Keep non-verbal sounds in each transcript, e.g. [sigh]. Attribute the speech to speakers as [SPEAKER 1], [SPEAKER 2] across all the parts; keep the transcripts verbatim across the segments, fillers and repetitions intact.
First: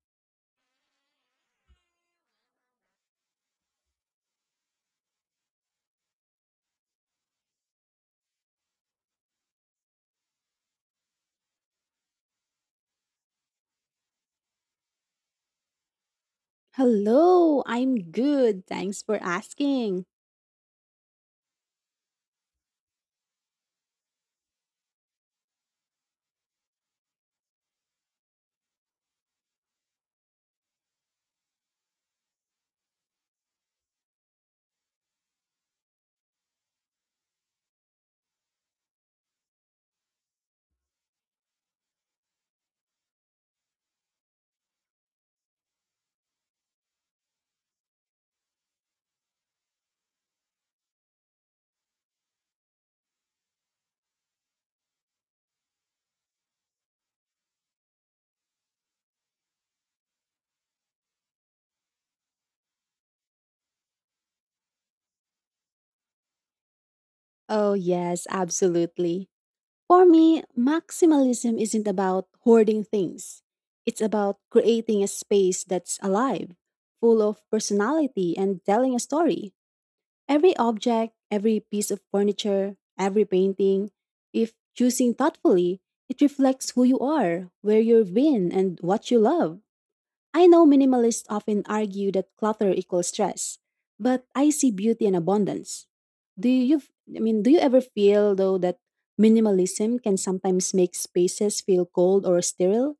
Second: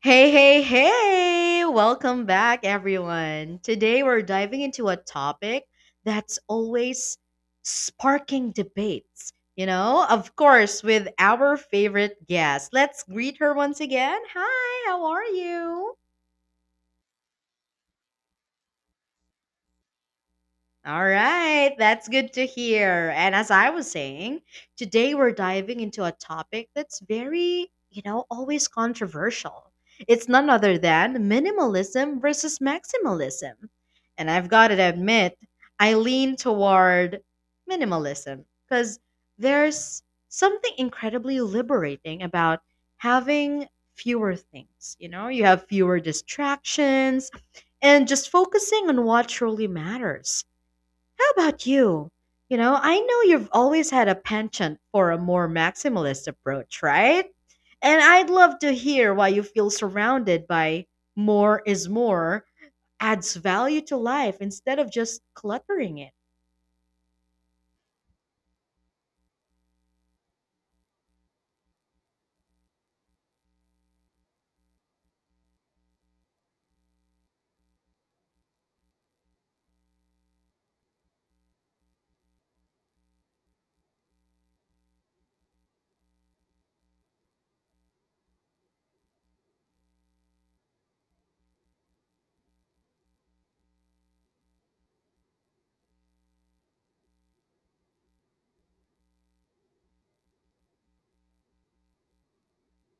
[SPEAKER 1] Hey, hey, hey! Welcome back, everyone. Today we're diving into a topic that's always sparking debates. You know, of course, with our favorite guest. Let's greet her once again. Hi, how are you?
[SPEAKER 2] Hello, I'm good. Thanks for asking.
[SPEAKER 1] All right, that's good to hear. And as I was saying, today we're diving into a topic that's very, you know, always controversial. It's none other than minimalism versus maximalism. And I've got to admit, I lean toward minimalism because there's something incredibly liberating about having fewer things. You know, you have fewer distractions and just focusing on what truly matters How about you? You know, I know you've always had a penchant for a more maximalist approach, right? And I'd love to hear why you feel surrounded by more is more adds value to life instead of just cluttering it.
[SPEAKER 2] Oh, yes, absolutely. For me, maximalism isn't about hoarding things, it's about creating a space that's alive, full of personality, and telling a story. Every object, every piece of furniture, every painting, if choosing thoughtfully, it reflects who you are, where you've been, and what you love. I know minimalists often argue that clutter equals stress, but I see beauty in abundance. Do you I mean do you ever feel though that minimalism can sometimes make spaces feel cold or sterile?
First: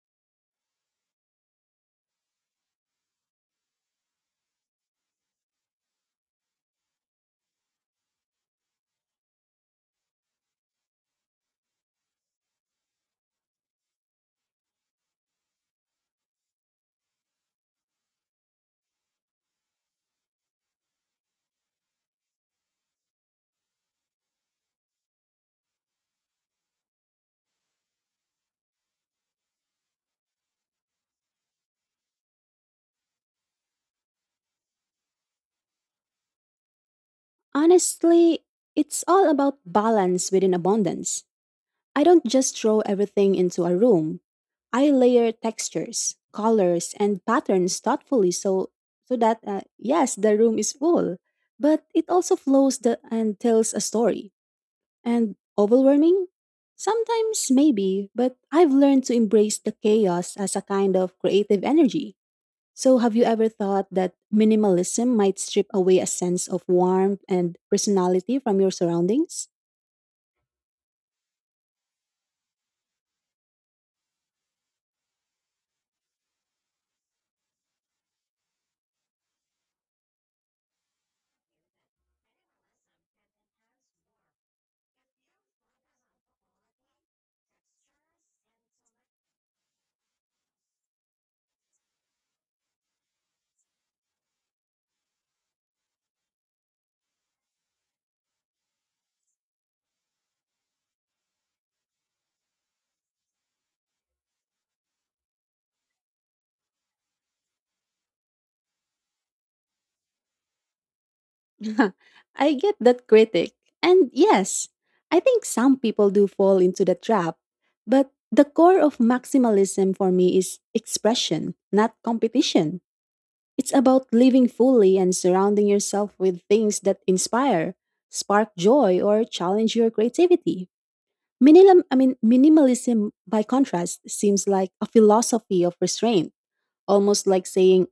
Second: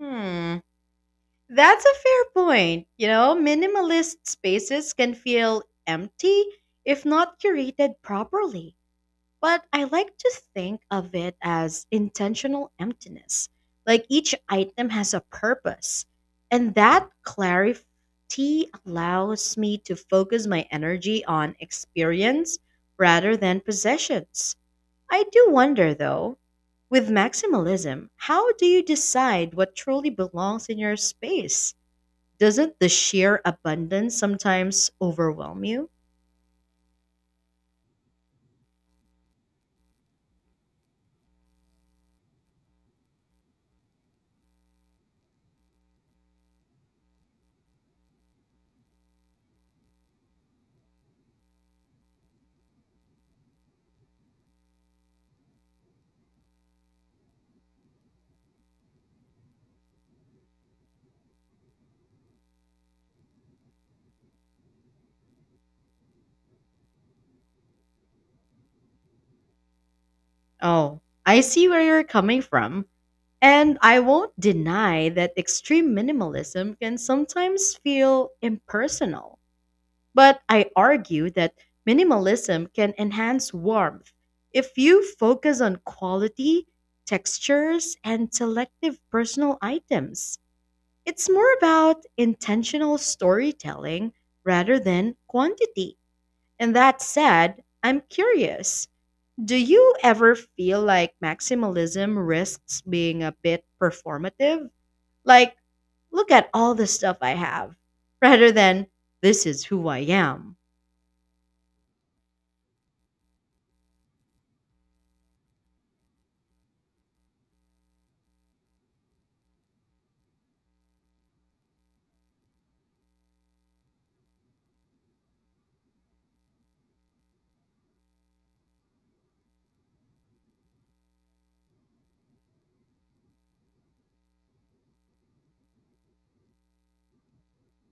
[SPEAKER 1] Hmm, that's a fair point. You know, minimalist spaces can feel empty if not curated properly. But I like to think of it as intentional emptiness. Like each item has a purpose. And that clarity allows me to focus my energy on experience rather than possessions. I do wonder though, with maximalism, how do you decide what truly belongs in your space? Doesn't the sheer abundance sometimes overwhelm you?
[SPEAKER 2] Honestly, it's all about balance within abundance. I don't just throw everything into a room. I layer textures, colors, and patterns thoughtfully so so that uh, yes, the room is full, but it also flows the, and tells a story. And overwhelming? Sometimes, maybe, but I've learned to embrace the chaos as a kind of creative energy. So, have you ever thought that minimalism might strip away a sense of warmth and personality from your surroundings?
[SPEAKER 1] Oh, I see where you're coming from. And I won't deny that extreme minimalism can sometimes feel impersonal, but I argue that minimalism can enhance warmth if you focus on quality, textures, and selective personal items. It's more about intentional storytelling rather than quantity. And that said, I'm curious. Do you ever feel like maximalism risks being a bit performative? Like, look at all the stuff I have, rather than this is who I am.
[SPEAKER 2] [laughs] I get that critic. And yes, I think some people do fall into the trap. But the core of maximalism for me is expression, not competition. It's about living fully and surrounding yourself with things that inspire, spark joy, or challenge your creativity. Minimal, I mean, minimalism, by contrast, seems like a philosophy of restraint, almost like saying,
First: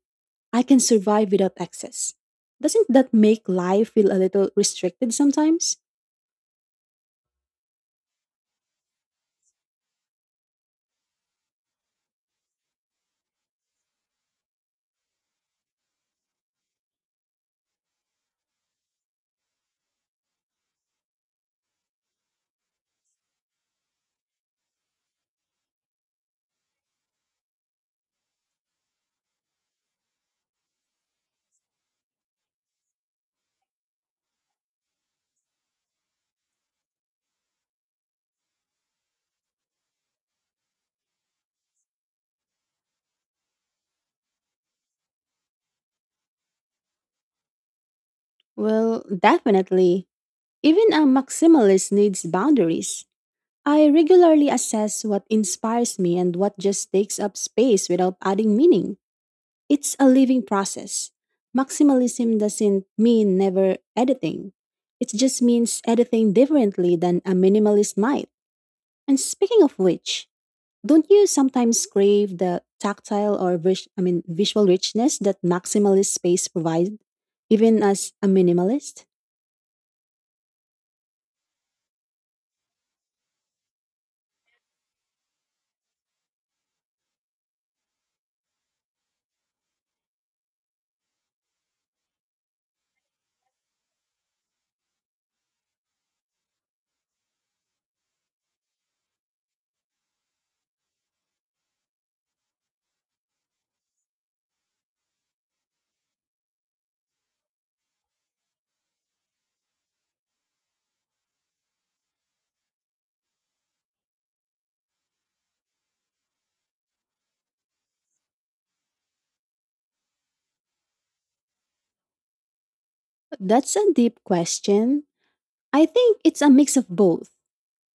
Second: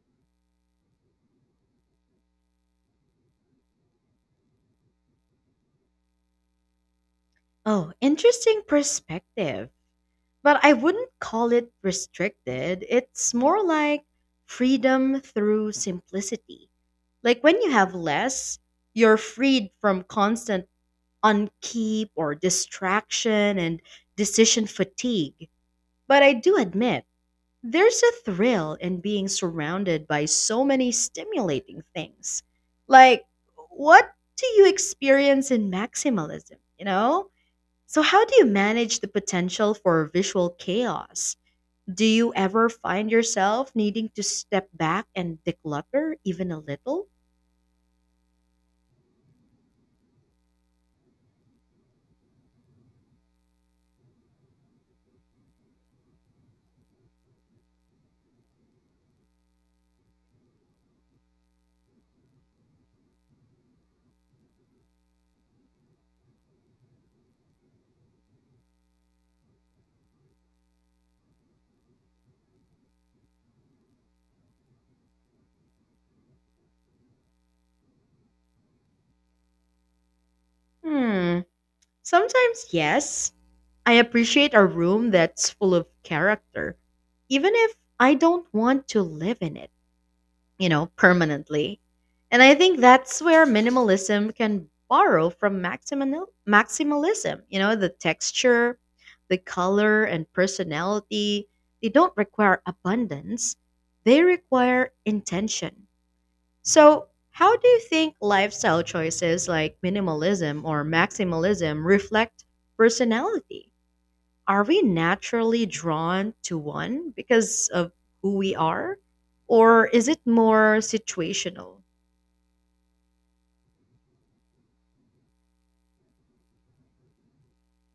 [SPEAKER 2] I can survive without excess. Doesn't that make life feel a little restricted sometimes?
[SPEAKER 1] Oh, interesting perspective. But I wouldn't call it restricted. It's more like freedom through simplicity. Like when you have less, you're freed from constant unkeep or distraction and decision fatigue. But I do admit, there's a thrill in being surrounded by so many stimulating things. Like, what do you experience in maximalism? You know? So, how do you manage the potential for visual chaos? Do you ever find yourself needing to step back and declutter even a little?
[SPEAKER 2] Well, definitely. Even a maximalist needs boundaries. I regularly assess what inspires me and what just takes up space without adding meaning. It's a living process. Maximalism doesn't mean never editing. It just means editing differently than a minimalist might. And speaking of which, don't you sometimes crave the tactile or vis- I mean visual richness that maximalist space provides, even as a minimalist?
[SPEAKER 1] Hmm. Sometimes, yes. I appreciate a room that's full of character, even if I don't want to live in it you know, permanently. And I think that's where minimalism can borrow from maximal- maximalism. You know, the texture, the color, and personality, they don't require abundance, they require intention. So, how do you think lifestyle choices like minimalism or maximalism reflect personality? Are we naturally drawn to one because of who we are? Or is it more situational?
[SPEAKER 2] That's a deep question. I think it's a mix of both.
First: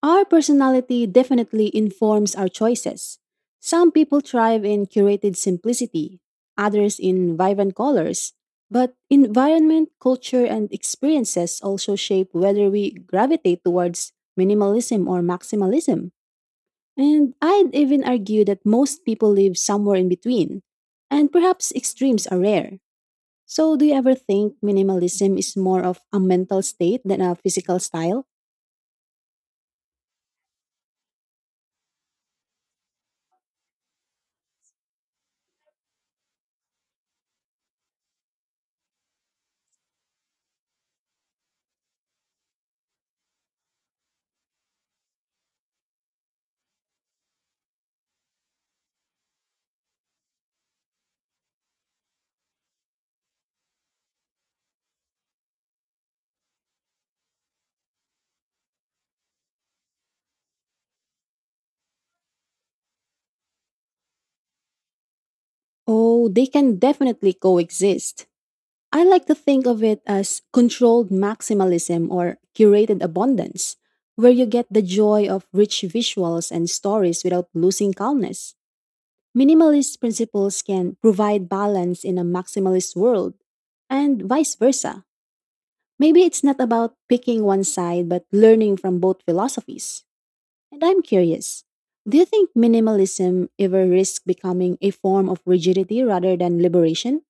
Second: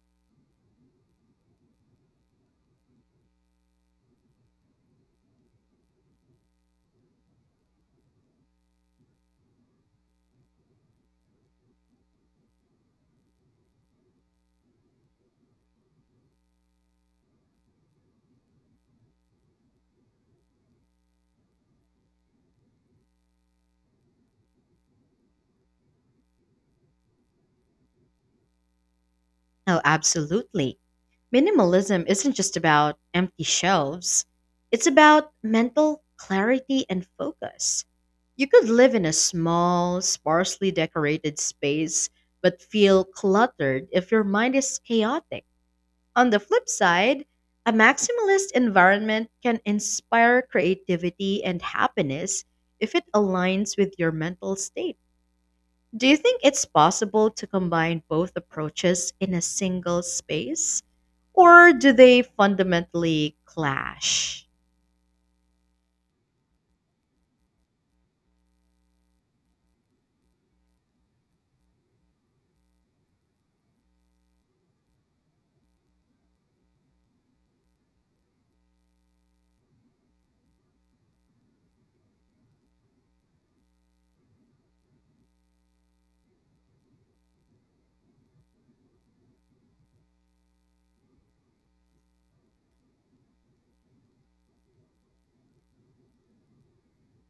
[SPEAKER 2] Our personality definitely informs our choices. Some people thrive in curated simplicity, others in vibrant colors. But environment, culture, and experiences also shape whether we gravitate towards minimalism or maximalism. And I'd even argue that most people live somewhere in between. And perhaps extremes are rare. So, do you ever think minimalism is more of a mental state than a physical style?
[SPEAKER 1] Oh, absolutely. Minimalism isn't just about empty shelves, it's about mental clarity and focus. You could live in a small, sparsely decorated space, but feel cluttered if your mind is chaotic. On the flip side, a maximalist environment can inspire creativity and happiness if it aligns with your mental state. Do you think it's possible to combine both approaches in a single space? Or do they fundamentally clash?
[SPEAKER 2] Oh, they can definitely coexist. I like to think of it as controlled maximalism or curated abundance, where you get the joy of rich visuals and stories without losing calmness. Minimalist principles can provide balance in a maximalist world, and vice versa. Maybe it's not about picking one side, but learning from both philosophies. And I'm curious, do you think minimalism ever risks becoming a form of rigidity rather than liberation?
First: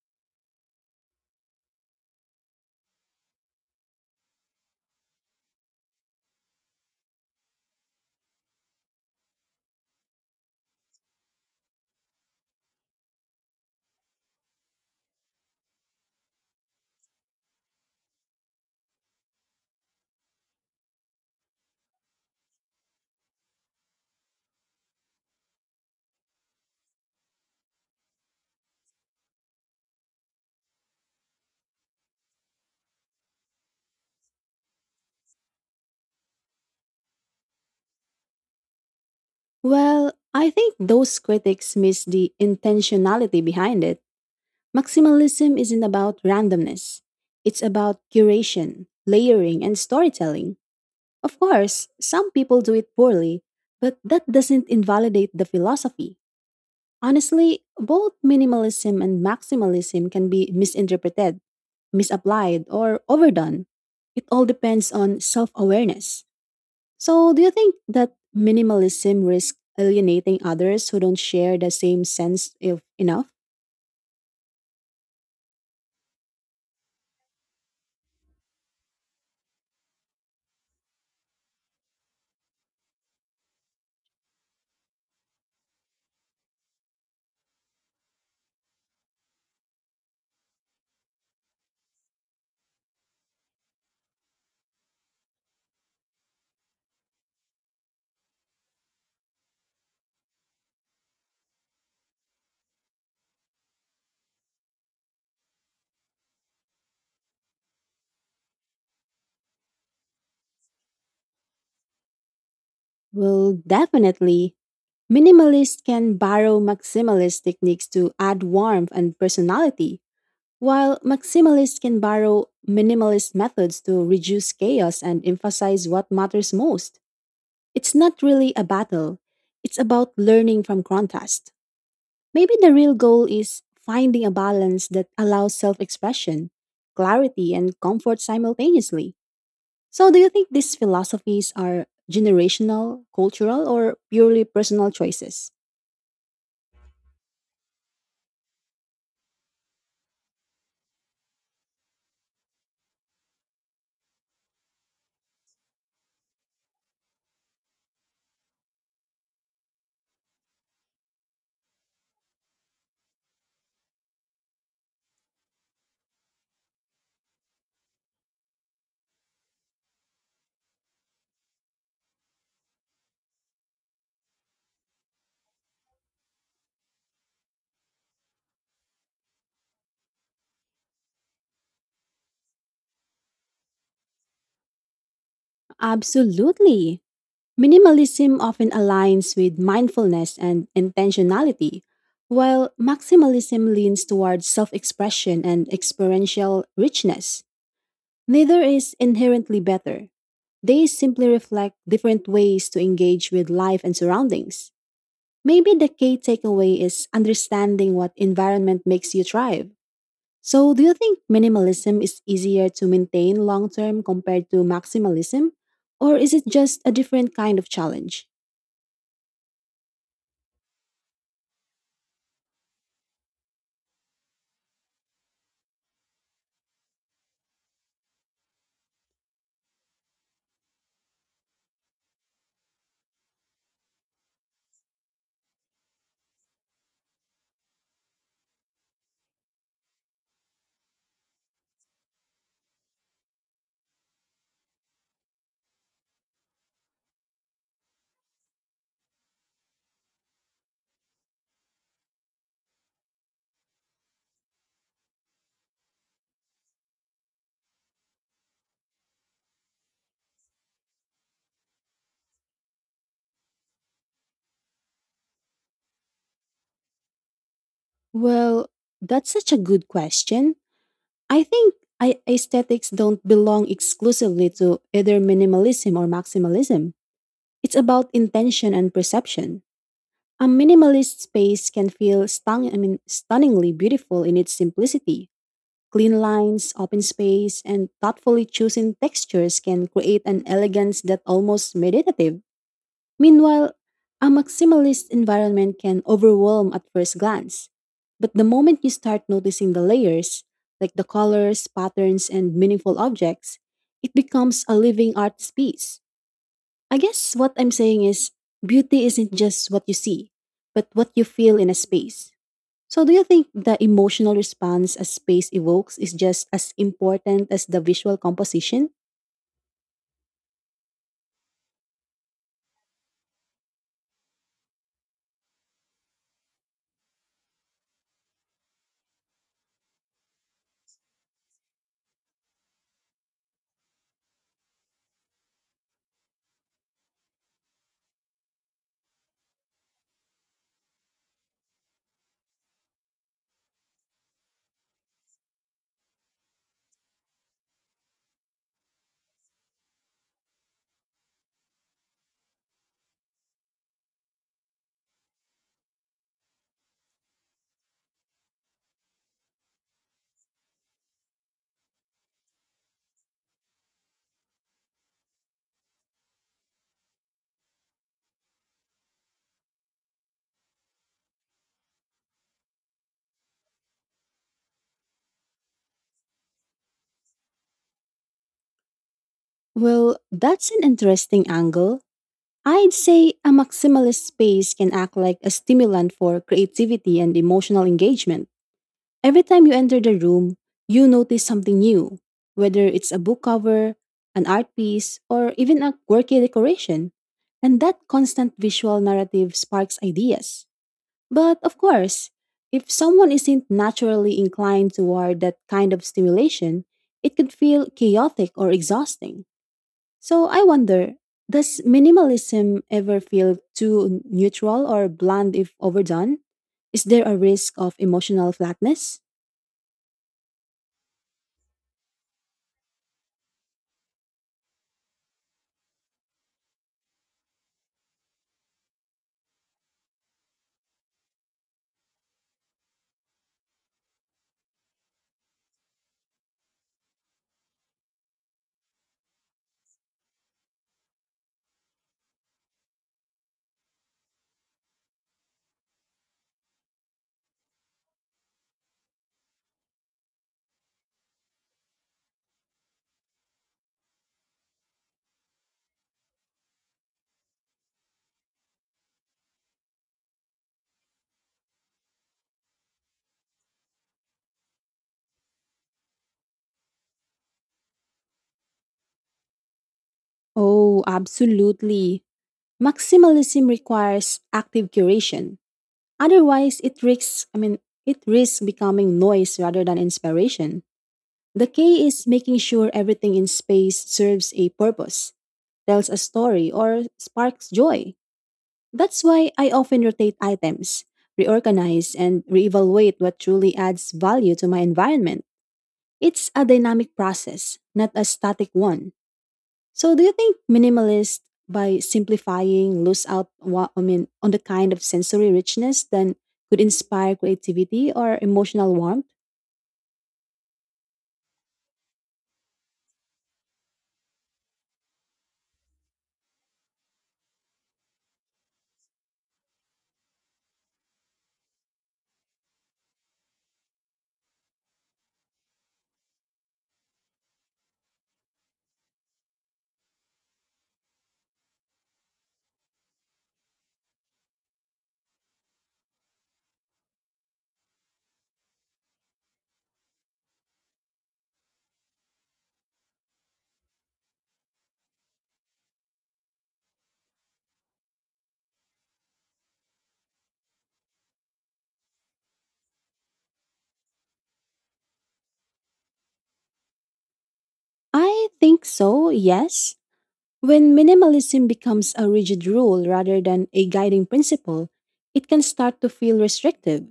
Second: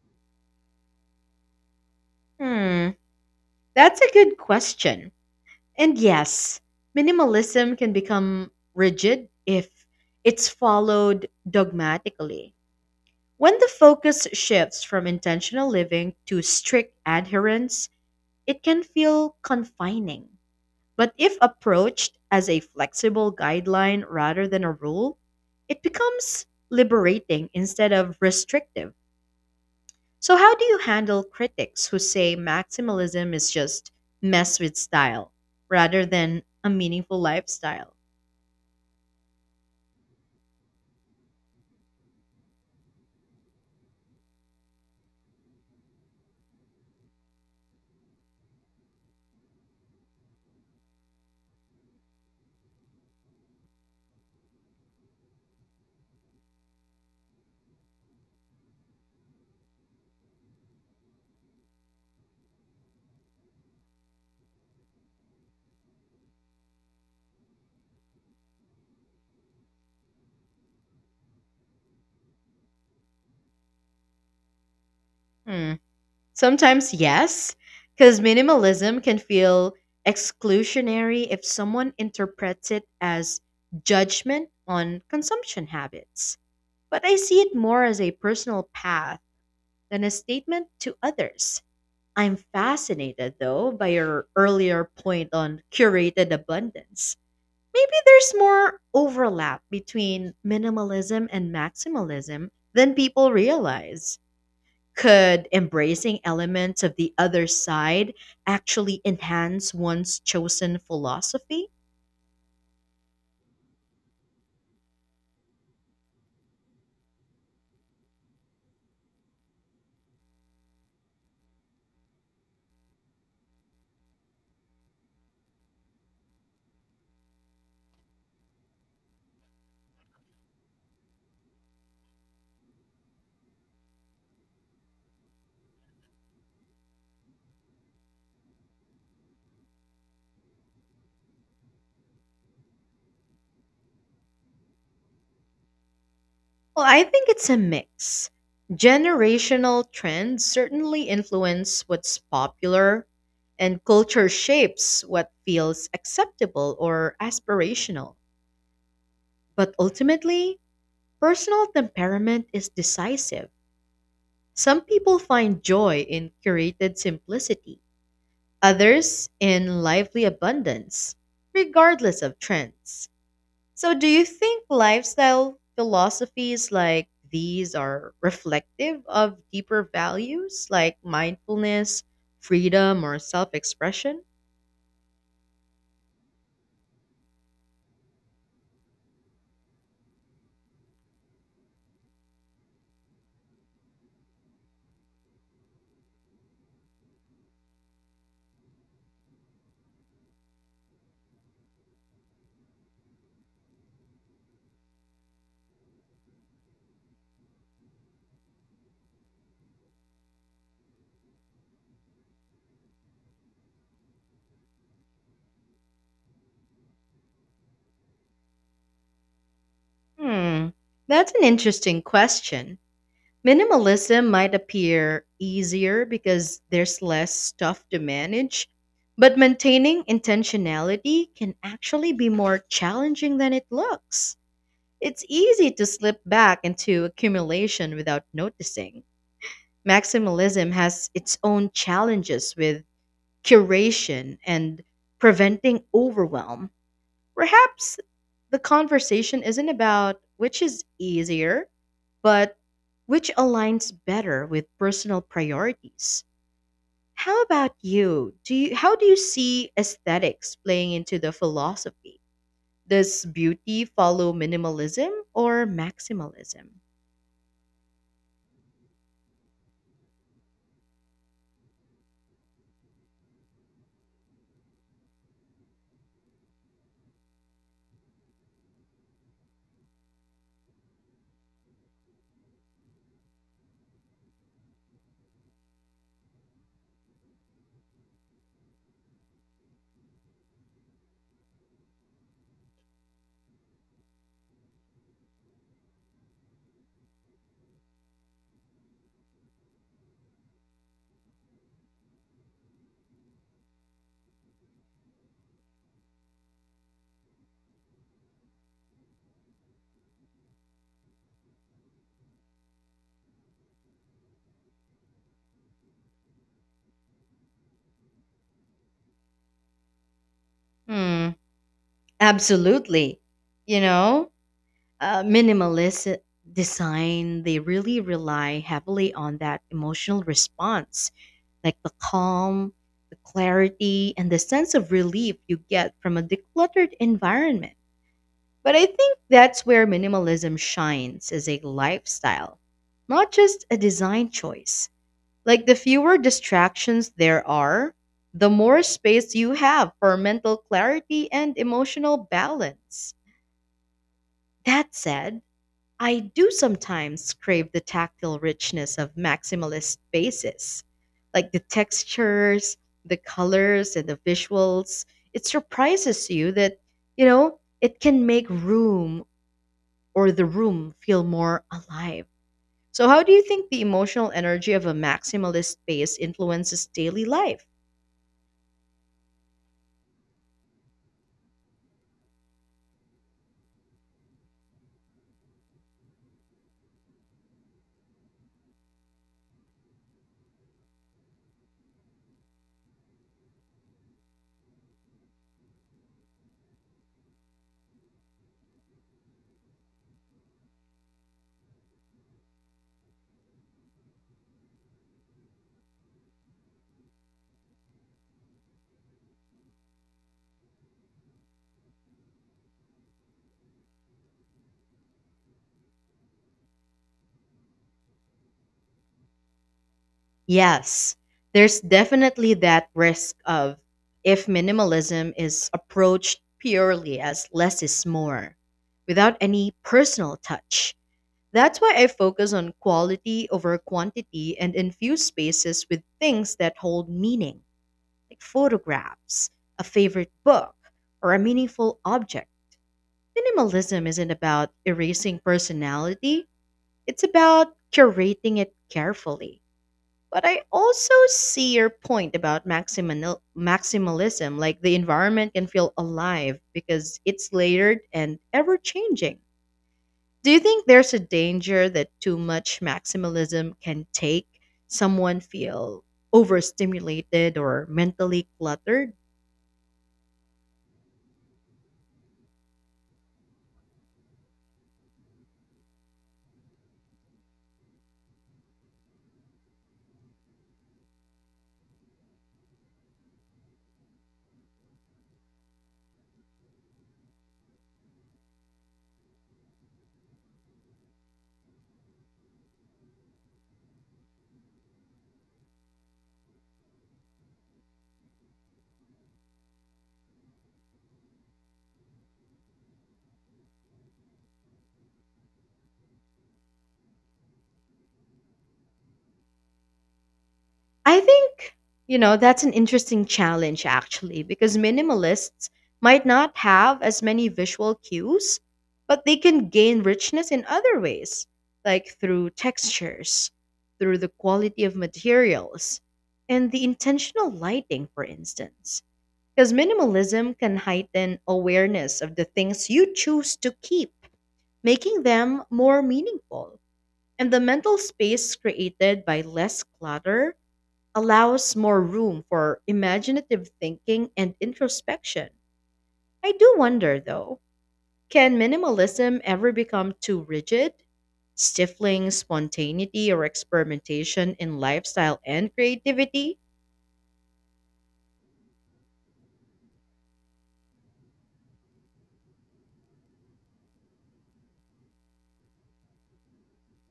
[SPEAKER 1] Hmm, that's a good question. And yes, minimalism can become rigid if it's followed dogmatically. When the focus shifts from intentional living to strict adherence, it can feel confining. But if approached as a flexible guideline rather than a rule, it becomes liberating instead of restrictive. So, how do you handle critics who say maximalism is just mess with style rather than a meaningful lifestyle?
[SPEAKER 2] Well, I think those critics miss the intentionality behind it. Maximalism isn't about randomness, it's about curation, layering, and storytelling. Of course, some people do it poorly, but that doesn't invalidate the philosophy. Honestly, both minimalism and maximalism can be misinterpreted, misapplied, or overdone. It all depends on self awareness. So, do you think that minimalism risks alienating others who don't share the same sense of enough?
[SPEAKER 1] Hmm. Sometimes, yes, because minimalism can feel exclusionary if someone interprets it as judgment on consumption habits. But I see it more as a personal path than a statement to others. I'm fascinated, though, by your earlier point on curated abundance. Maybe there's more overlap between minimalism and maximalism than people realize. Could embracing elements of the other side actually enhance one's chosen philosophy?
[SPEAKER 2] Well, definitely. Minimalists can borrow maximalist techniques to add warmth and personality, while maximalists can borrow minimalist methods to reduce chaos and emphasize what matters most. It's not really a battle, it's about learning from contrast. Maybe the real goal is finding a balance that allows self expression, clarity, and comfort simultaneously. So, do you think these philosophies are generational, cultural, or purely personal choices?
[SPEAKER 1] Well, I think it's a mix. Generational trends certainly influence what's popular, and culture shapes what feels acceptable or aspirational. But ultimately, personal temperament is decisive. Some people find joy in curated simplicity others in lively abundance, regardless of trends. So, do you think lifestyle philosophies like these are reflective of deeper values like mindfulness, freedom, or self expression?
[SPEAKER 2] Absolutely. Minimalism often aligns with mindfulness and intentionality, while maximalism leans towards self expression and experiential richness. Neither is inherently better. They simply reflect different ways to engage with life and surroundings. Maybe the key takeaway is understanding what environment makes you thrive. So, do you think minimalism is easier to maintain long term compared to maximalism? Or is it just a different kind of challenge?
[SPEAKER 1] Hmm, that's an interesting question. Minimalism might appear easier because there's less stuff to manage, but maintaining intentionality can actually be more challenging than it looks. It's easy to slip back into accumulation without noticing. Maximalism has its own challenges with curation and preventing overwhelm. Perhaps the conversation isn't about which is easier, but which aligns better with personal priorities. How about you? Do you How do you see aesthetics playing into the philosophy? Does beauty follow minimalism or maximalism?
[SPEAKER 2] Well, that's such a good question. I think I- aesthetics don't belong exclusively to either minimalism or maximalism. It's about intention and perception. A minimalist space can feel stung, I mean, stunningly beautiful in its simplicity. Clean lines, open space, and thoughtfully chosen textures can create an elegance that almost meditative. Meanwhile, a maximalist environment can overwhelm at first glance. But the moment you start noticing the layers, like the colors, patterns, and meaningful objects, it becomes a living art piece. I guess what I'm saying is beauty isn't just what you see, but what you feel in a space. So, do you think the emotional response a space evokes is just as important as the visual composition?
[SPEAKER 1] Hmm, absolutely. You know, uh, minimalist design, they really rely heavily on that emotional response, like the calm, the clarity, and the sense of relief you get from a decluttered environment. But I think that's where minimalism shines as a lifestyle, not just a design choice. Like the fewer distractions there are, the more space you have for mental clarity and emotional balance. That said, I do sometimes crave the tactile richness of maximalist spaces, like the textures, the colors, and the visuals. It surprises you that, you know, it can make room or the room feel more alive. So, how do you think the emotional energy of a maximalist space influences daily life?
[SPEAKER 2] Well, that's an interesting angle. I'd say a maximalist space can act like a stimulant for creativity and emotional engagement. Every time you enter the room, you notice something new, whether it's a book cover, an art piece, or even a quirky decoration. And that constant visual narrative sparks ideas. But of course, if someone isn't naturally inclined toward that kind of stimulation, it could feel chaotic or exhausting. So I wonder, does minimalism ever feel too neutral or bland if overdone? Is there a risk of emotional flatness?
[SPEAKER 1] Yes, there's definitely that risk of if minimalism is approached purely as less is more, without any personal touch. That's why I focus on quality over quantity and infuse spaces with things that hold meaning, like photographs, a favorite book, or a meaningful object. Minimalism isn't about erasing personality, it's about curating it carefully. But I also see your point about maximal- maximalism. Like the environment can feel alive because it's layered and ever changing. Do you think there's a danger that too much maximalism can take someone feel overstimulated or mentally cluttered?
[SPEAKER 2] Oh, absolutely. Maximalism requires active curation. Otherwise, it risks, I mean, it risks becoming noise rather than inspiration. The key is making sure everything in space serves a purpose, tells a story, or sparks joy. That's why I often rotate items, reorganize, and reevaluate what truly adds value to my environment. It's a dynamic process, not a static one. So do you think minimalist by simplifying lose out wa- I mean on the kind of sensory richness then could inspire creativity or emotional warmth?
[SPEAKER 1] I think, you know, that's an interesting challenge actually, because minimalists might not have as many visual cues, but they can gain richness in other ways, like through textures, through the quality of materials, and the intentional lighting, for instance. Because minimalism can heighten awareness of the things you choose to keep, making them more meaningful. And the mental space created by less clutter allows more room for imaginative thinking and introspection. I do wonder, though, can minimalism ever become too rigid, stifling spontaneity or experimentation in lifestyle and creativity?
[SPEAKER 2] I think so, yes. When minimalism becomes a rigid rule rather than a guiding principle, it can start to feel restrictive.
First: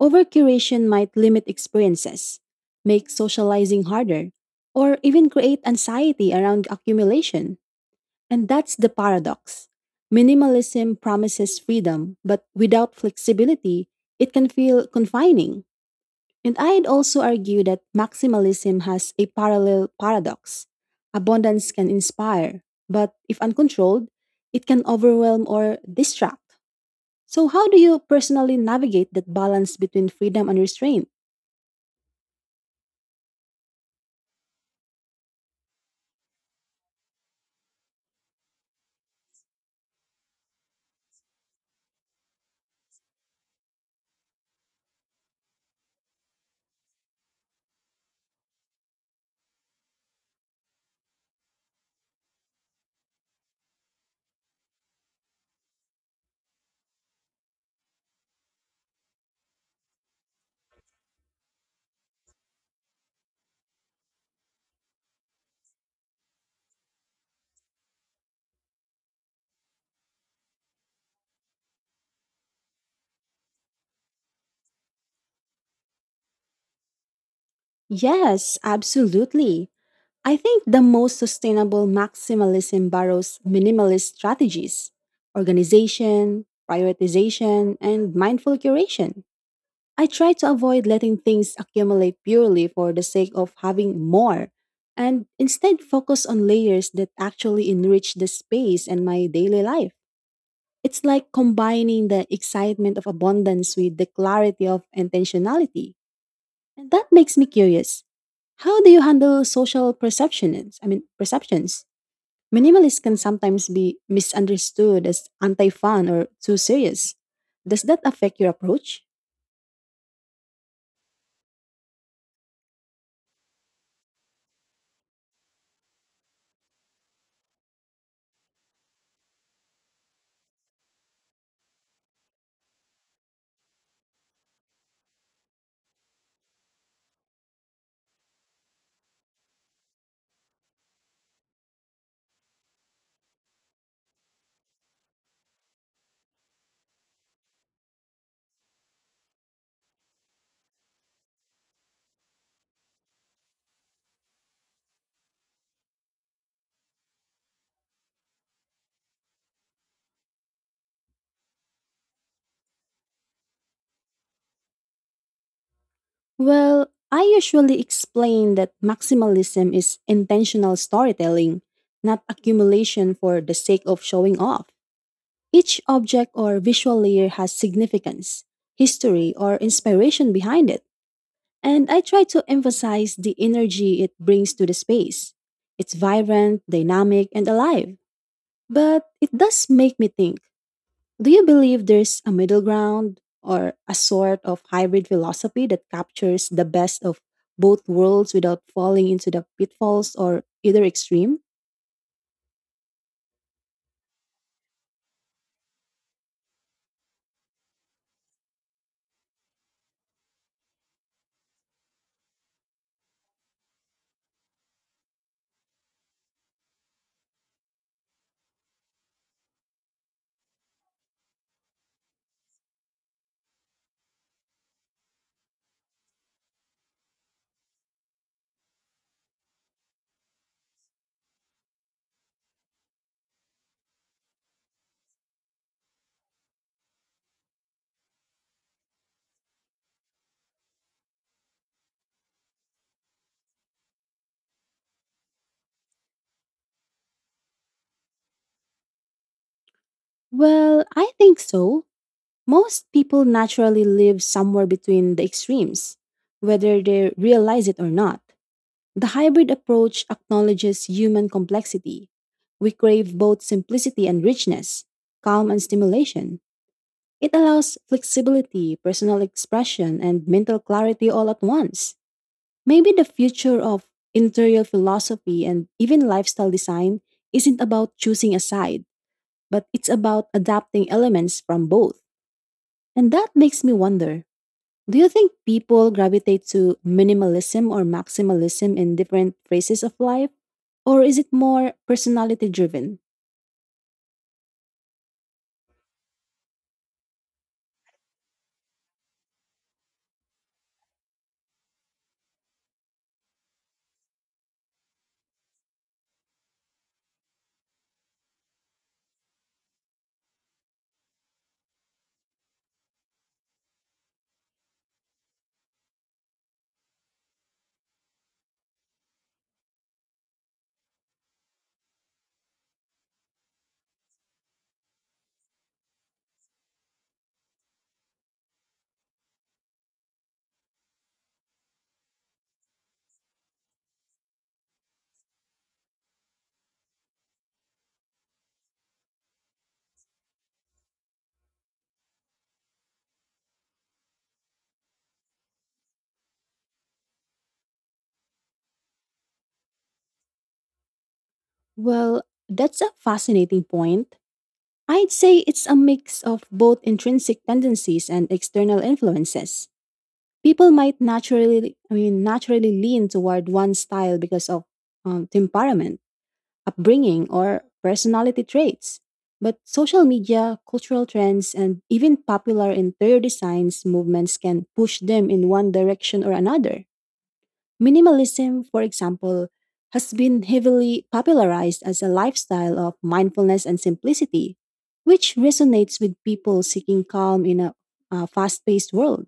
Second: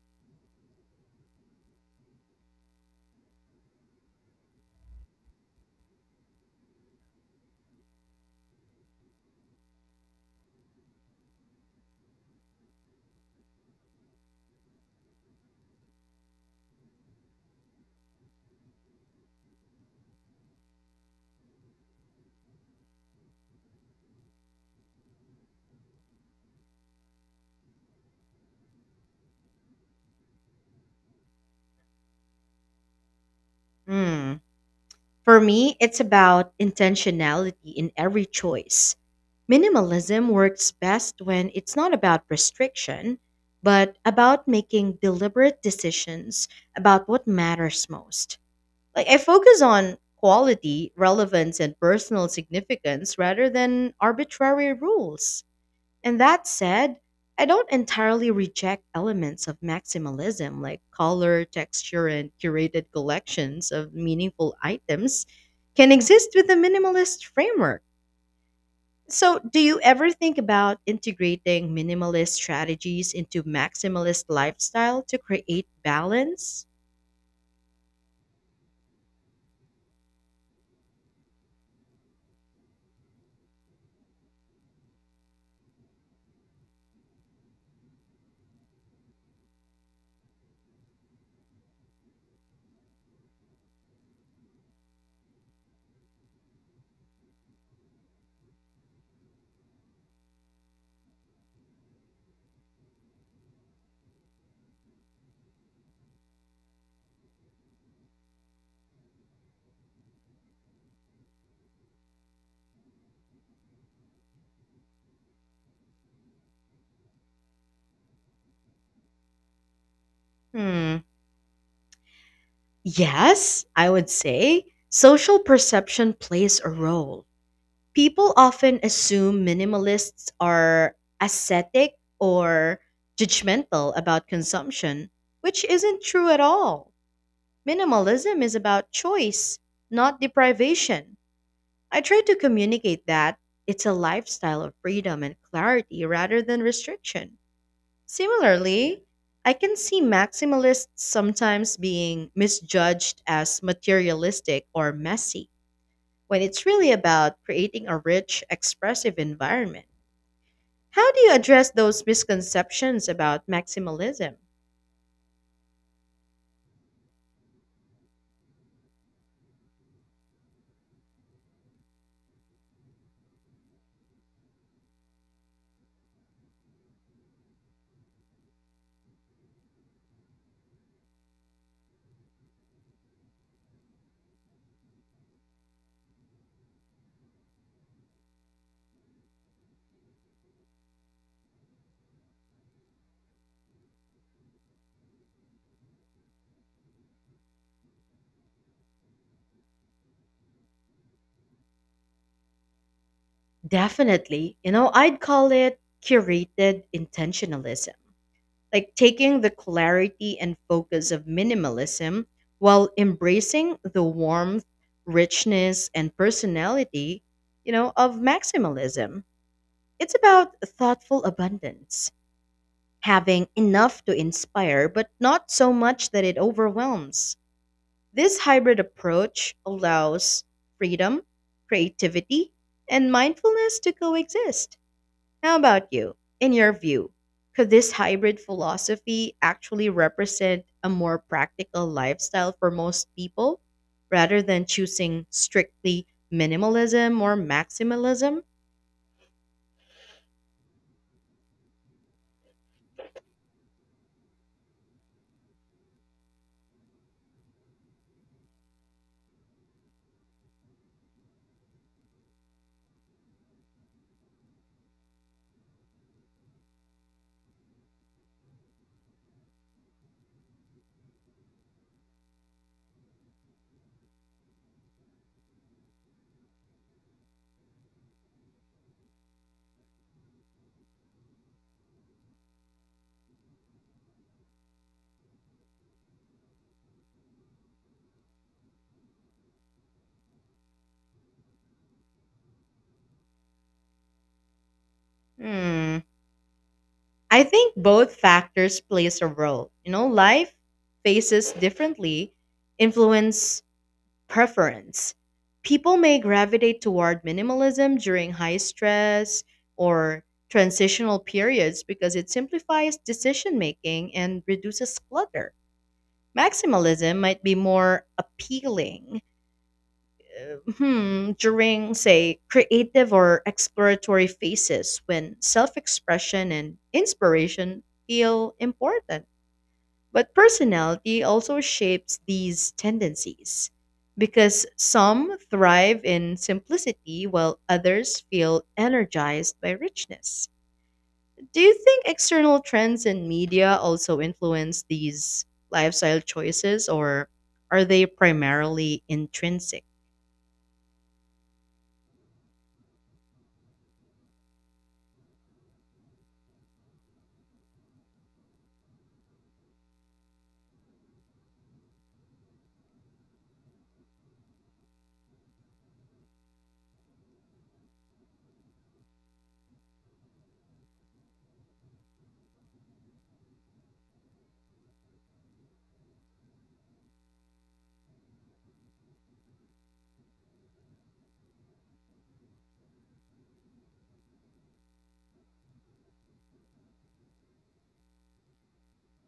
[SPEAKER 2] Overcuration might limit experiences, make socializing harder, or even create anxiety around accumulation. And that's the paradox. Minimalism promises freedom, but without flexibility, it can feel confining. And I'd also argue that maximalism has a parallel paradox. Abundance can inspire, but if uncontrolled, it can overwhelm or distract. So, how do you personally navigate that balance between freedom and restraint?
[SPEAKER 1] Hmm. For me, it's about intentionality in every choice. Minimalism works best when it's not about restriction, but about making deliberate decisions about what matters most. Like I focus on quality, relevance, and personal significance rather than arbitrary rules. And that said, I don't entirely reject elements of maximalism like color, texture, and curated collections of meaningful items can exist with a minimalist framework. So, do you ever think about integrating minimalist strategies into maximalist lifestyle to create balance?
[SPEAKER 2] Yes, absolutely. I think the most sustainable maximalism borrows minimalist strategies organization, prioritization, and mindful curation. I try to avoid letting things accumulate purely for the sake of having more and instead focus on layers that actually enrich the space and my daily life. It's like combining the excitement of abundance with the clarity of intentionality. And that makes me curious. How do you handle social perceptions? I mean, perceptions. Minimalists can sometimes be misunderstood as anti-fun or too serious. Does that affect your approach?
[SPEAKER 1] Hmm. Yes, I would say social perception plays a role. People often assume minimalists are ascetic or judgmental about consumption, which isn't true at all. Minimalism is about choice, not deprivation. I try to communicate that it's a lifestyle of freedom and clarity rather than restriction. Similarly, I can see maximalists sometimes being misjudged as materialistic or messy when it's really about creating a rich, expressive environment. How do you address those misconceptions about maximalism?
[SPEAKER 2] Well, I usually explain that maximalism is intentional storytelling, not accumulation for the sake of showing off. Each object or visual layer has significance, history, or inspiration behind it. And I try to emphasize the energy it brings to the space. It's vibrant, dynamic, and alive. But it does make me think, do you believe there's a middle ground or a sort of hybrid philosophy that captures the best of both worlds without falling into the pitfalls or either extreme?
[SPEAKER 1] Definitely. You know, I'd call it curated intentionalism. Like taking the clarity and focus of minimalism while embracing the warmth, richness, and personality, you know, of maximalism. It's about thoughtful abundance, having enough to inspire, but not so much that it overwhelms. This hybrid approach allows freedom, creativity, and mindfulness to coexist. How about you? In your view, could this hybrid philosophy actually represent a more practical lifestyle for most people rather than choosing strictly minimalism or maximalism?
[SPEAKER 2] Well, I think so. Most people naturally live somewhere between the extremes, whether they realize it or not. The hybrid approach acknowledges human complexity. We crave both simplicity and richness, calm and stimulation. It allows flexibility, personal expression, and mental clarity all at once. Maybe the future of interior philosophy and even lifestyle design isn't about choosing a side, but it's about adapting elements from both. And that makes me wonder, do you think people gravitate to minimalism or maximalism in different phases of life? Or is it more personality driven?
[SPEAKER 1] Hmm. I think both factors plays a role. You know, life phases differently influence preference. People may gravitate toward minimalism during high stress or transitional periods because it simplifies decision making and reduces clutter. Maximalism might be more appealing uh, hmm, during, say, creative or exploratory phases when self expression and inspiration feel important. But personality also shapes these tendencies because some thrive in simplicity while others feel energized by richness. Do you think external trends in media also influence these lifestyle choices or are they primarily intrinsic?
[SPEAKER 2] Well, that's a fascinating point. I'd say it's a mix of both intrinsic tendencies and external influences. People might naturally, I mean, naturally lean toward one style because of um, temperament, upbringing, or personality traits. But social media, cultural trends, and even popular interior designs movements can push them in one direction or another. Minimalism, for example, has been heavily popularized as a lifestyle of mindfulness and simplicity, which resonates with people seeking calm in a, a fast paced world.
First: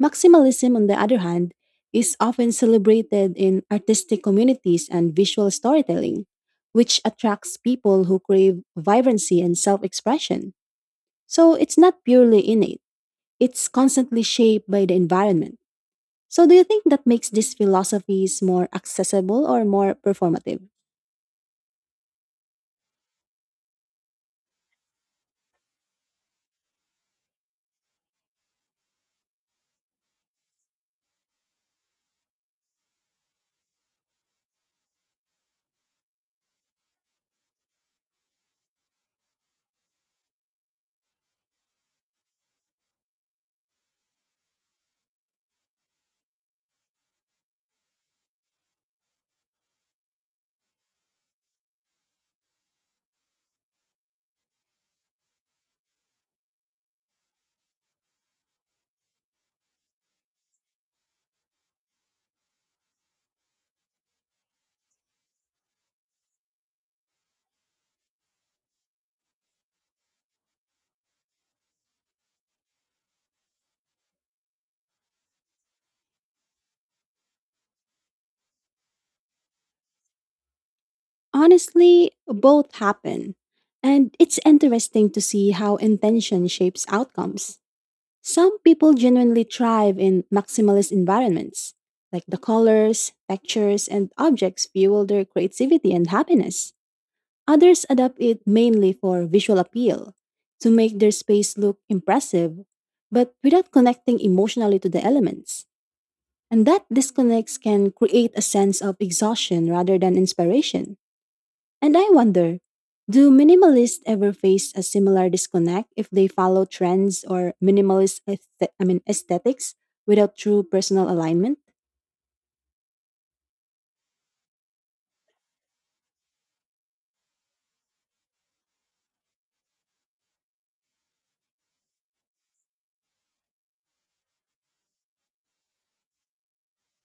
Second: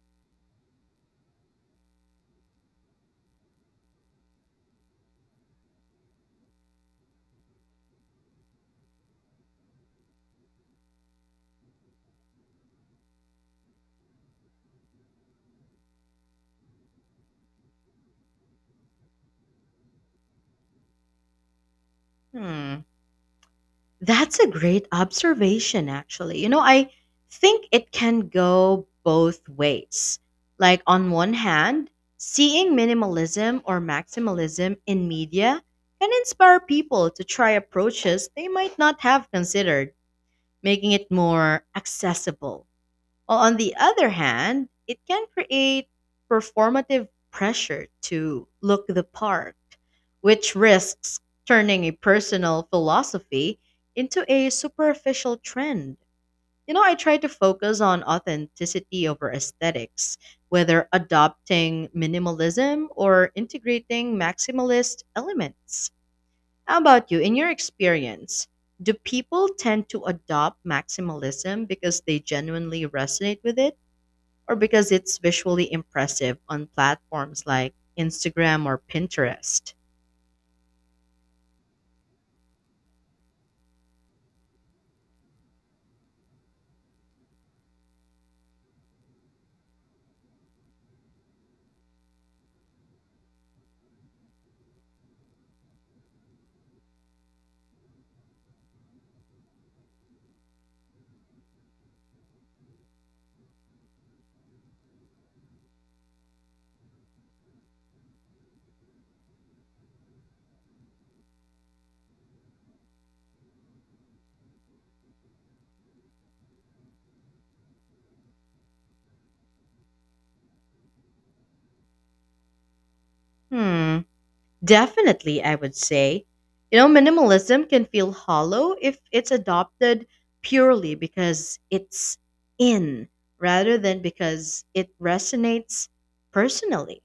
[SPEAKER 2] Maximalism, on the other hand, is often celebrated in artistic communities and visual storytelling, which attracts people who crave vibrancy and self expression. So it's not purely innate, it's constantly shaped by the environment. So, do you think that makes these philosophies more accessible or more performative?
[SPEAKER 1] Hmm. That's a great observation, actually. You know, I think it can go both ways. Like, on one hand, seeing minimalism or maximalism in media can inspire people to try approaches they might not have considered, making it more accessible. Well, on the other hand, it can create performative pressure to look the part, which risks turning a personal philosophy into a superficial trend. You know, I try to focus on authenticity over aesthetics, whether adopting minimalism or integrating maximalist elements. How about you? In your experience, do people tend to adopt maximalism because they genuinely resonate with it? Or because it's visually impressive on platforms like Instagram or Pinterest?
[SPEAKER 2] Honestly, both happen. And it's interesting to see how intention shapes outcomes. Some people genuinely thrive in maximalist environments, like the colors, textures, and objects fuel their creativity and happiness. Others adopt it mainly for visual appeal, to make their space look impressive, but without connecting emotionally to the elements. And that disconnects can create a sense of exhaustion rather than inspiration. And I wonder, do minimalists ever face a similar disconnect if they follow trends or minimalist aesthe- I mean aesthetics without true personal alignment?
[SPEAKER 1] Hmm, definitely, I would say. You know, minimalism can feel hollow if it's adopted purely because it's in rather than because it resonates personally.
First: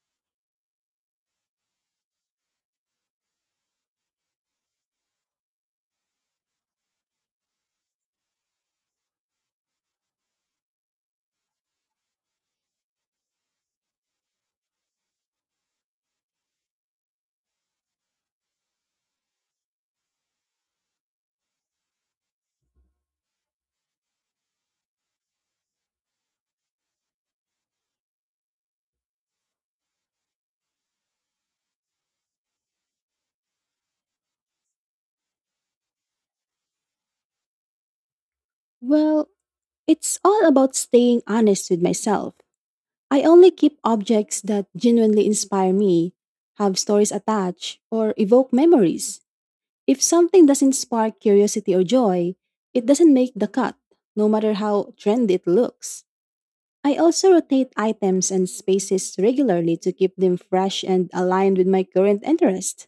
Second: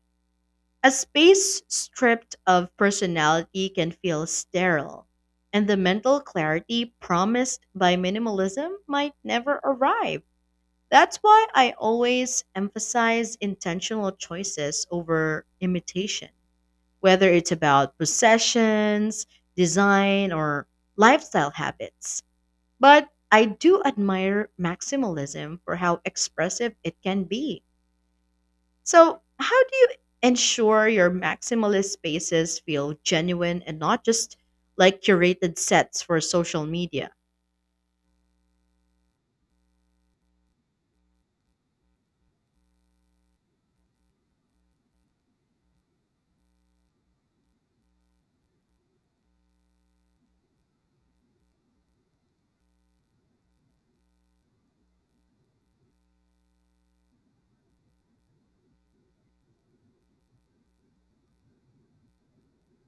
[SPEAKER 1] A space stripped of personality can feel sterile, and the mental clarity promised by minimalism might never arrive. That's why I always emphasize intentional choices over imitation, whether it's about possessions, design, or lifestyle habits. But I do admire maximalism for how expressive it can be. So, how do you ensure your maximalist spaces feel genuine and not just like curated sets for social media?
[SPEAKER 2] Well, it's all about staying honest with myself. I only keep objects that genuinely inspire me, have stories attached, or evoke memories. If something doesn't spark curiosity or joy, it doesn't make the cut, no matter how trendy it looks. I also rotate items and spaces regularly to keep them fresh and aligned with my current interest.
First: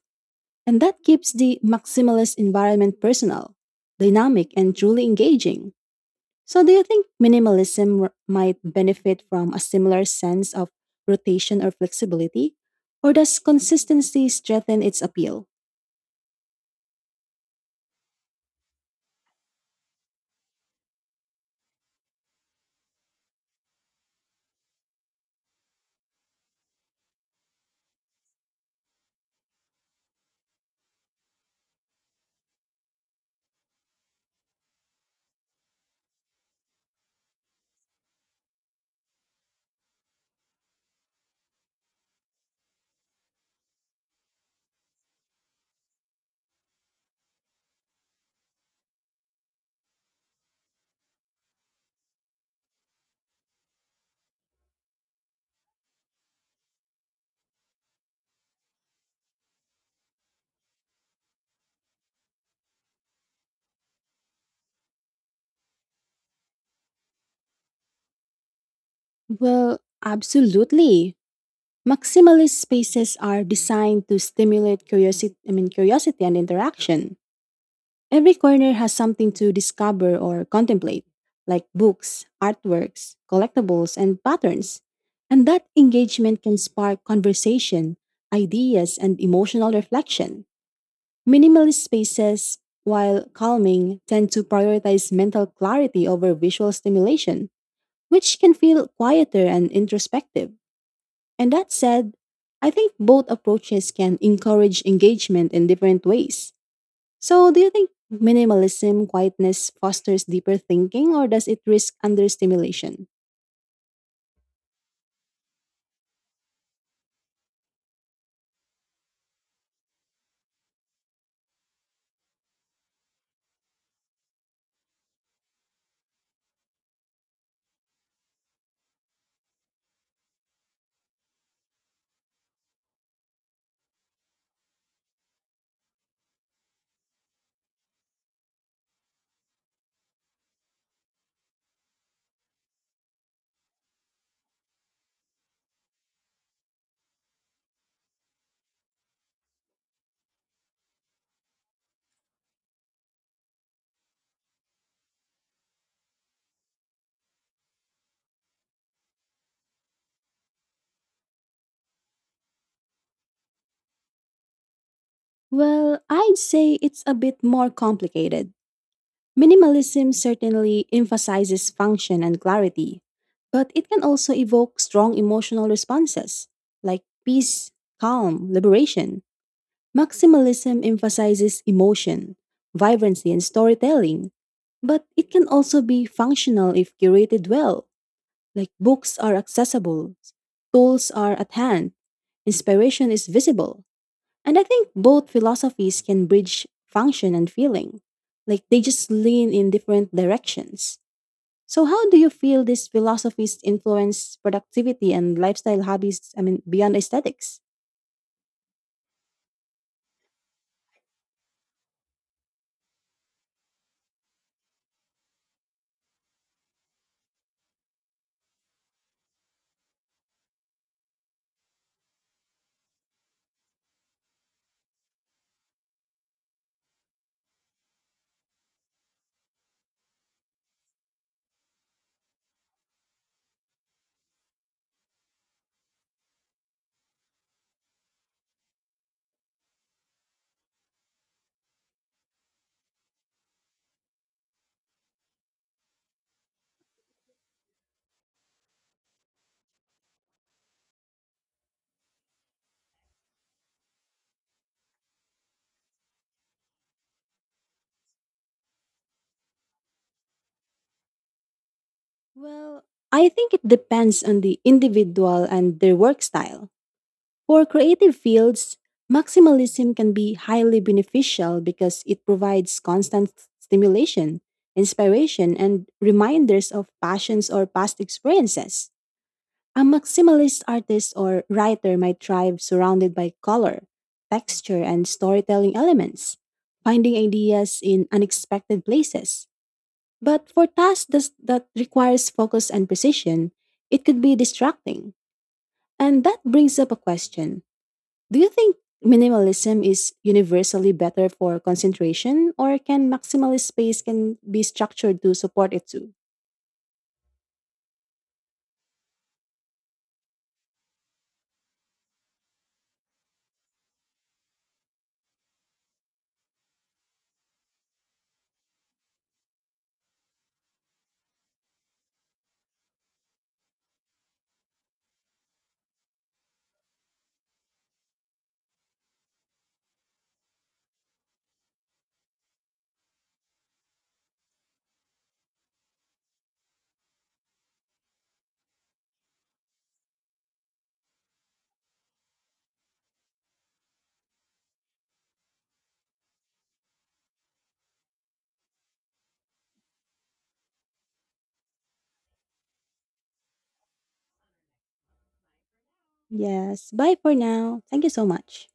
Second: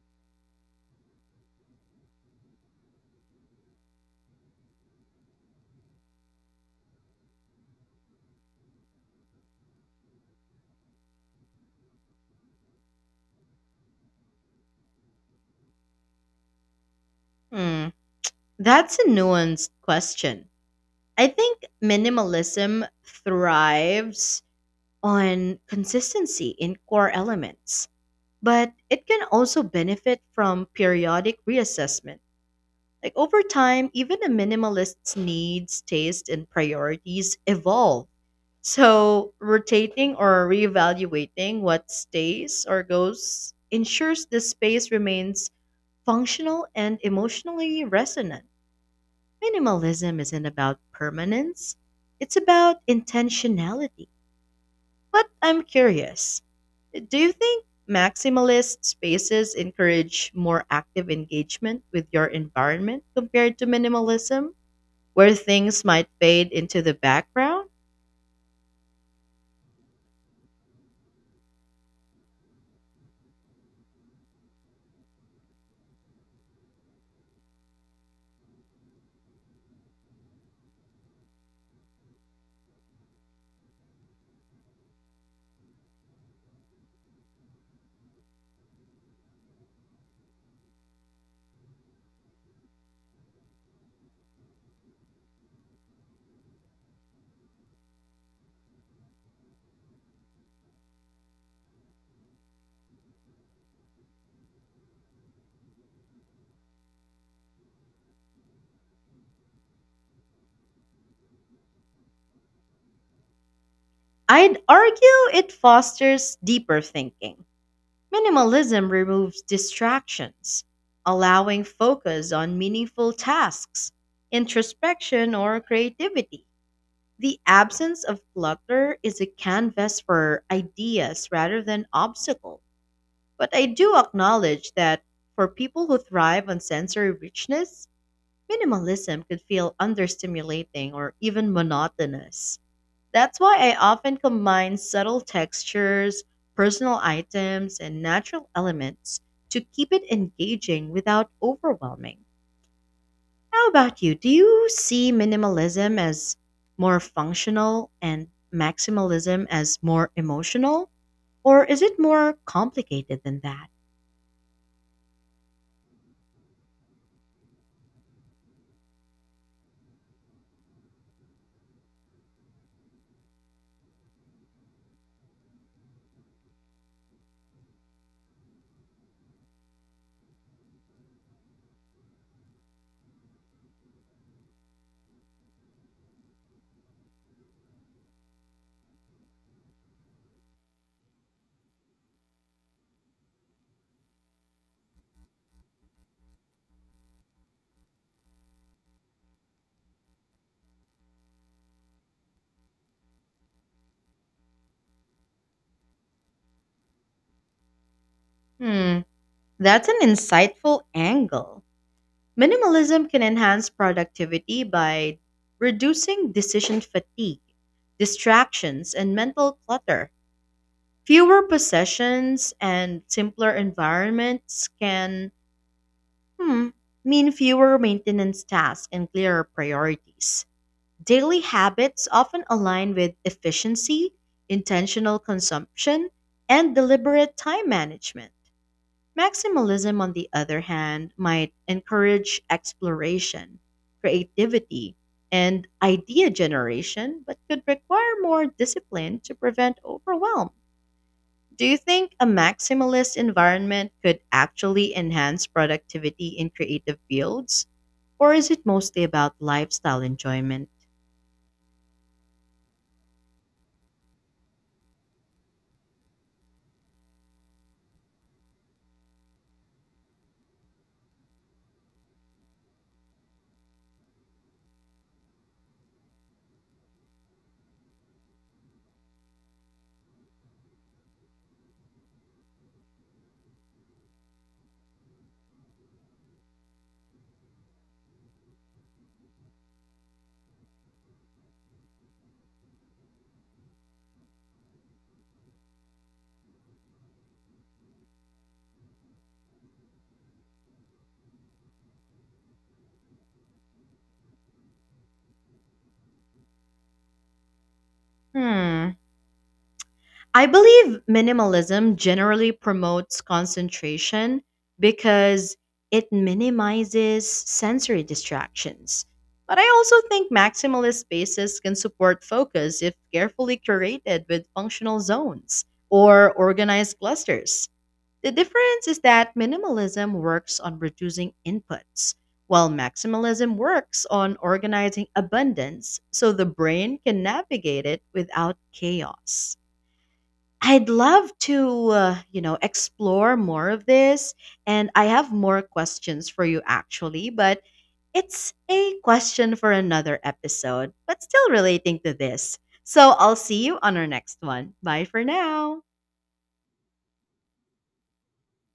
[SPEAKER 2] And that keeps the maximalist environment personal, dynamic, and truly engaging. So, do you think minimalism r- might benefit from a similar sense of rotation or flexibility? Or does consistency strengthen its appeal?
[SPEAKER 1] Hmm, that's a nuanced question. I think minimalism thrives on consistency in core elements, but it can also benefit from periodic reassessment. Like over time, even a minimalist's needs, taste, and priorities evolve. So, rotating or reevaluating what stays or goes ensures the space remains functional and emotionally resonant. Minimalism isn't about permanence, it's about intentionality. But I'm curious do you think maximalist spaces encourage more active engagement with your environment compared to minimalism, where things might fade into the background?
[SPEAKER 2] Well, absolutely. Maximalist spaces are designed to stimulate curiosity, I mean, curiosity and interaction. Every corner has something to discover or contemplate, like books, artworks, collectibles, and patterns. And that engagement can spark conversation, ideas, and emotional reflection. Minimalist spaces, while calming, tend to prioritize mental clarity over visual stimulation, which can feel quieter and introspective. And that said, I think both approaches can encourage engagement in different ways. So, do you think minimalism quietness fosters deeper thinking or does it risk understimulation?
[SPEAKER 1] I'd argue it fosters deeper thinking. Minimalism removes distractions, allowing focus on meaningful tasks, introspection, or creativity. The absence of clutter is a canvas for ideas rather than obstacle. But I do acknowledge that for people who thrive on sensory richness, minimalism could feel understimulating or even monotonous. That's why I often combine subtle textures, personal items, and natural elements to keep it engaging without overwhelming. How about you? Do you see minimalism as more functional and maximalism as more emotional? Or is it more complicated than that?
[SPEAKER 2] Well, I'd say it's a bit more complicated. Minimalism certainly emphasizes function and clarity, but it can also evoke strong emotional responses like peace, calm, liberation. Maximalism emphasizes emotion, vibrancy, and storytelling, but it can also be functional if curated well. Like books are accessible, tools are at hand, inspiration is visible. And I think both philosophies can bridge function and feeling. Like they just lean in different directions. So how do you feel these philosophies influence productivity and lifestyle hobbies, I mean beyond aesthetics?
[SPEAKER 1] Hmm, that's an insightful angle. Minimalism can enhance productivity by reducing decision fatigue, distractions, and mental clutter. Fewer possessions and simpler environments can hmm, mean fewer maintenance tasks and clearer priorities. Daily habits often align with efficiency, intentional consumption, and deliberate time management. Maximalism, on the other hand, might encourage exploration, creativity, and idea generation, but could require more discipline to prevent overwhelm. Do you think a maximalist environment could actually enhance productivity in creative fields? Or is it mostly about lifestyle enjoyment?
[SPEAKER 2] Well, I think it depends on the individual and their work style. For creative fields, maximalism can be highly beneficial because it provides constant stimulation, inspiration, and reminders of passions or past experiences. A maximalist artist or writer might thrive surrounded by color, texture, and storytelling elements, finding ideas in unexpected places. But for tasks thas- that requires focus and precision, it could be distracting. And that brings up a question. Do you think minimalism is universally better for concentration or can maximalist space can be structured to support it too?
[SPEAKER 1] Hmm. I believe minimalism generally promotes concentration because it minimizes sensory distractions. But I also think maximalist spaces can support focus if carefully curated with functional zones or organized clusters. The difference is that minimalism works on reducing inputs, while maximalism works on organizing abundance so the brain can navigate it without chaos. I'd love to, uh, you know, explore more of this. And I have more questions for you, actually, but it's a question for another episode, but still relating to this. So I'll see you on our next one. Bye for now.
[SPEAKER 2] Yes, bye for now. Thank you so much.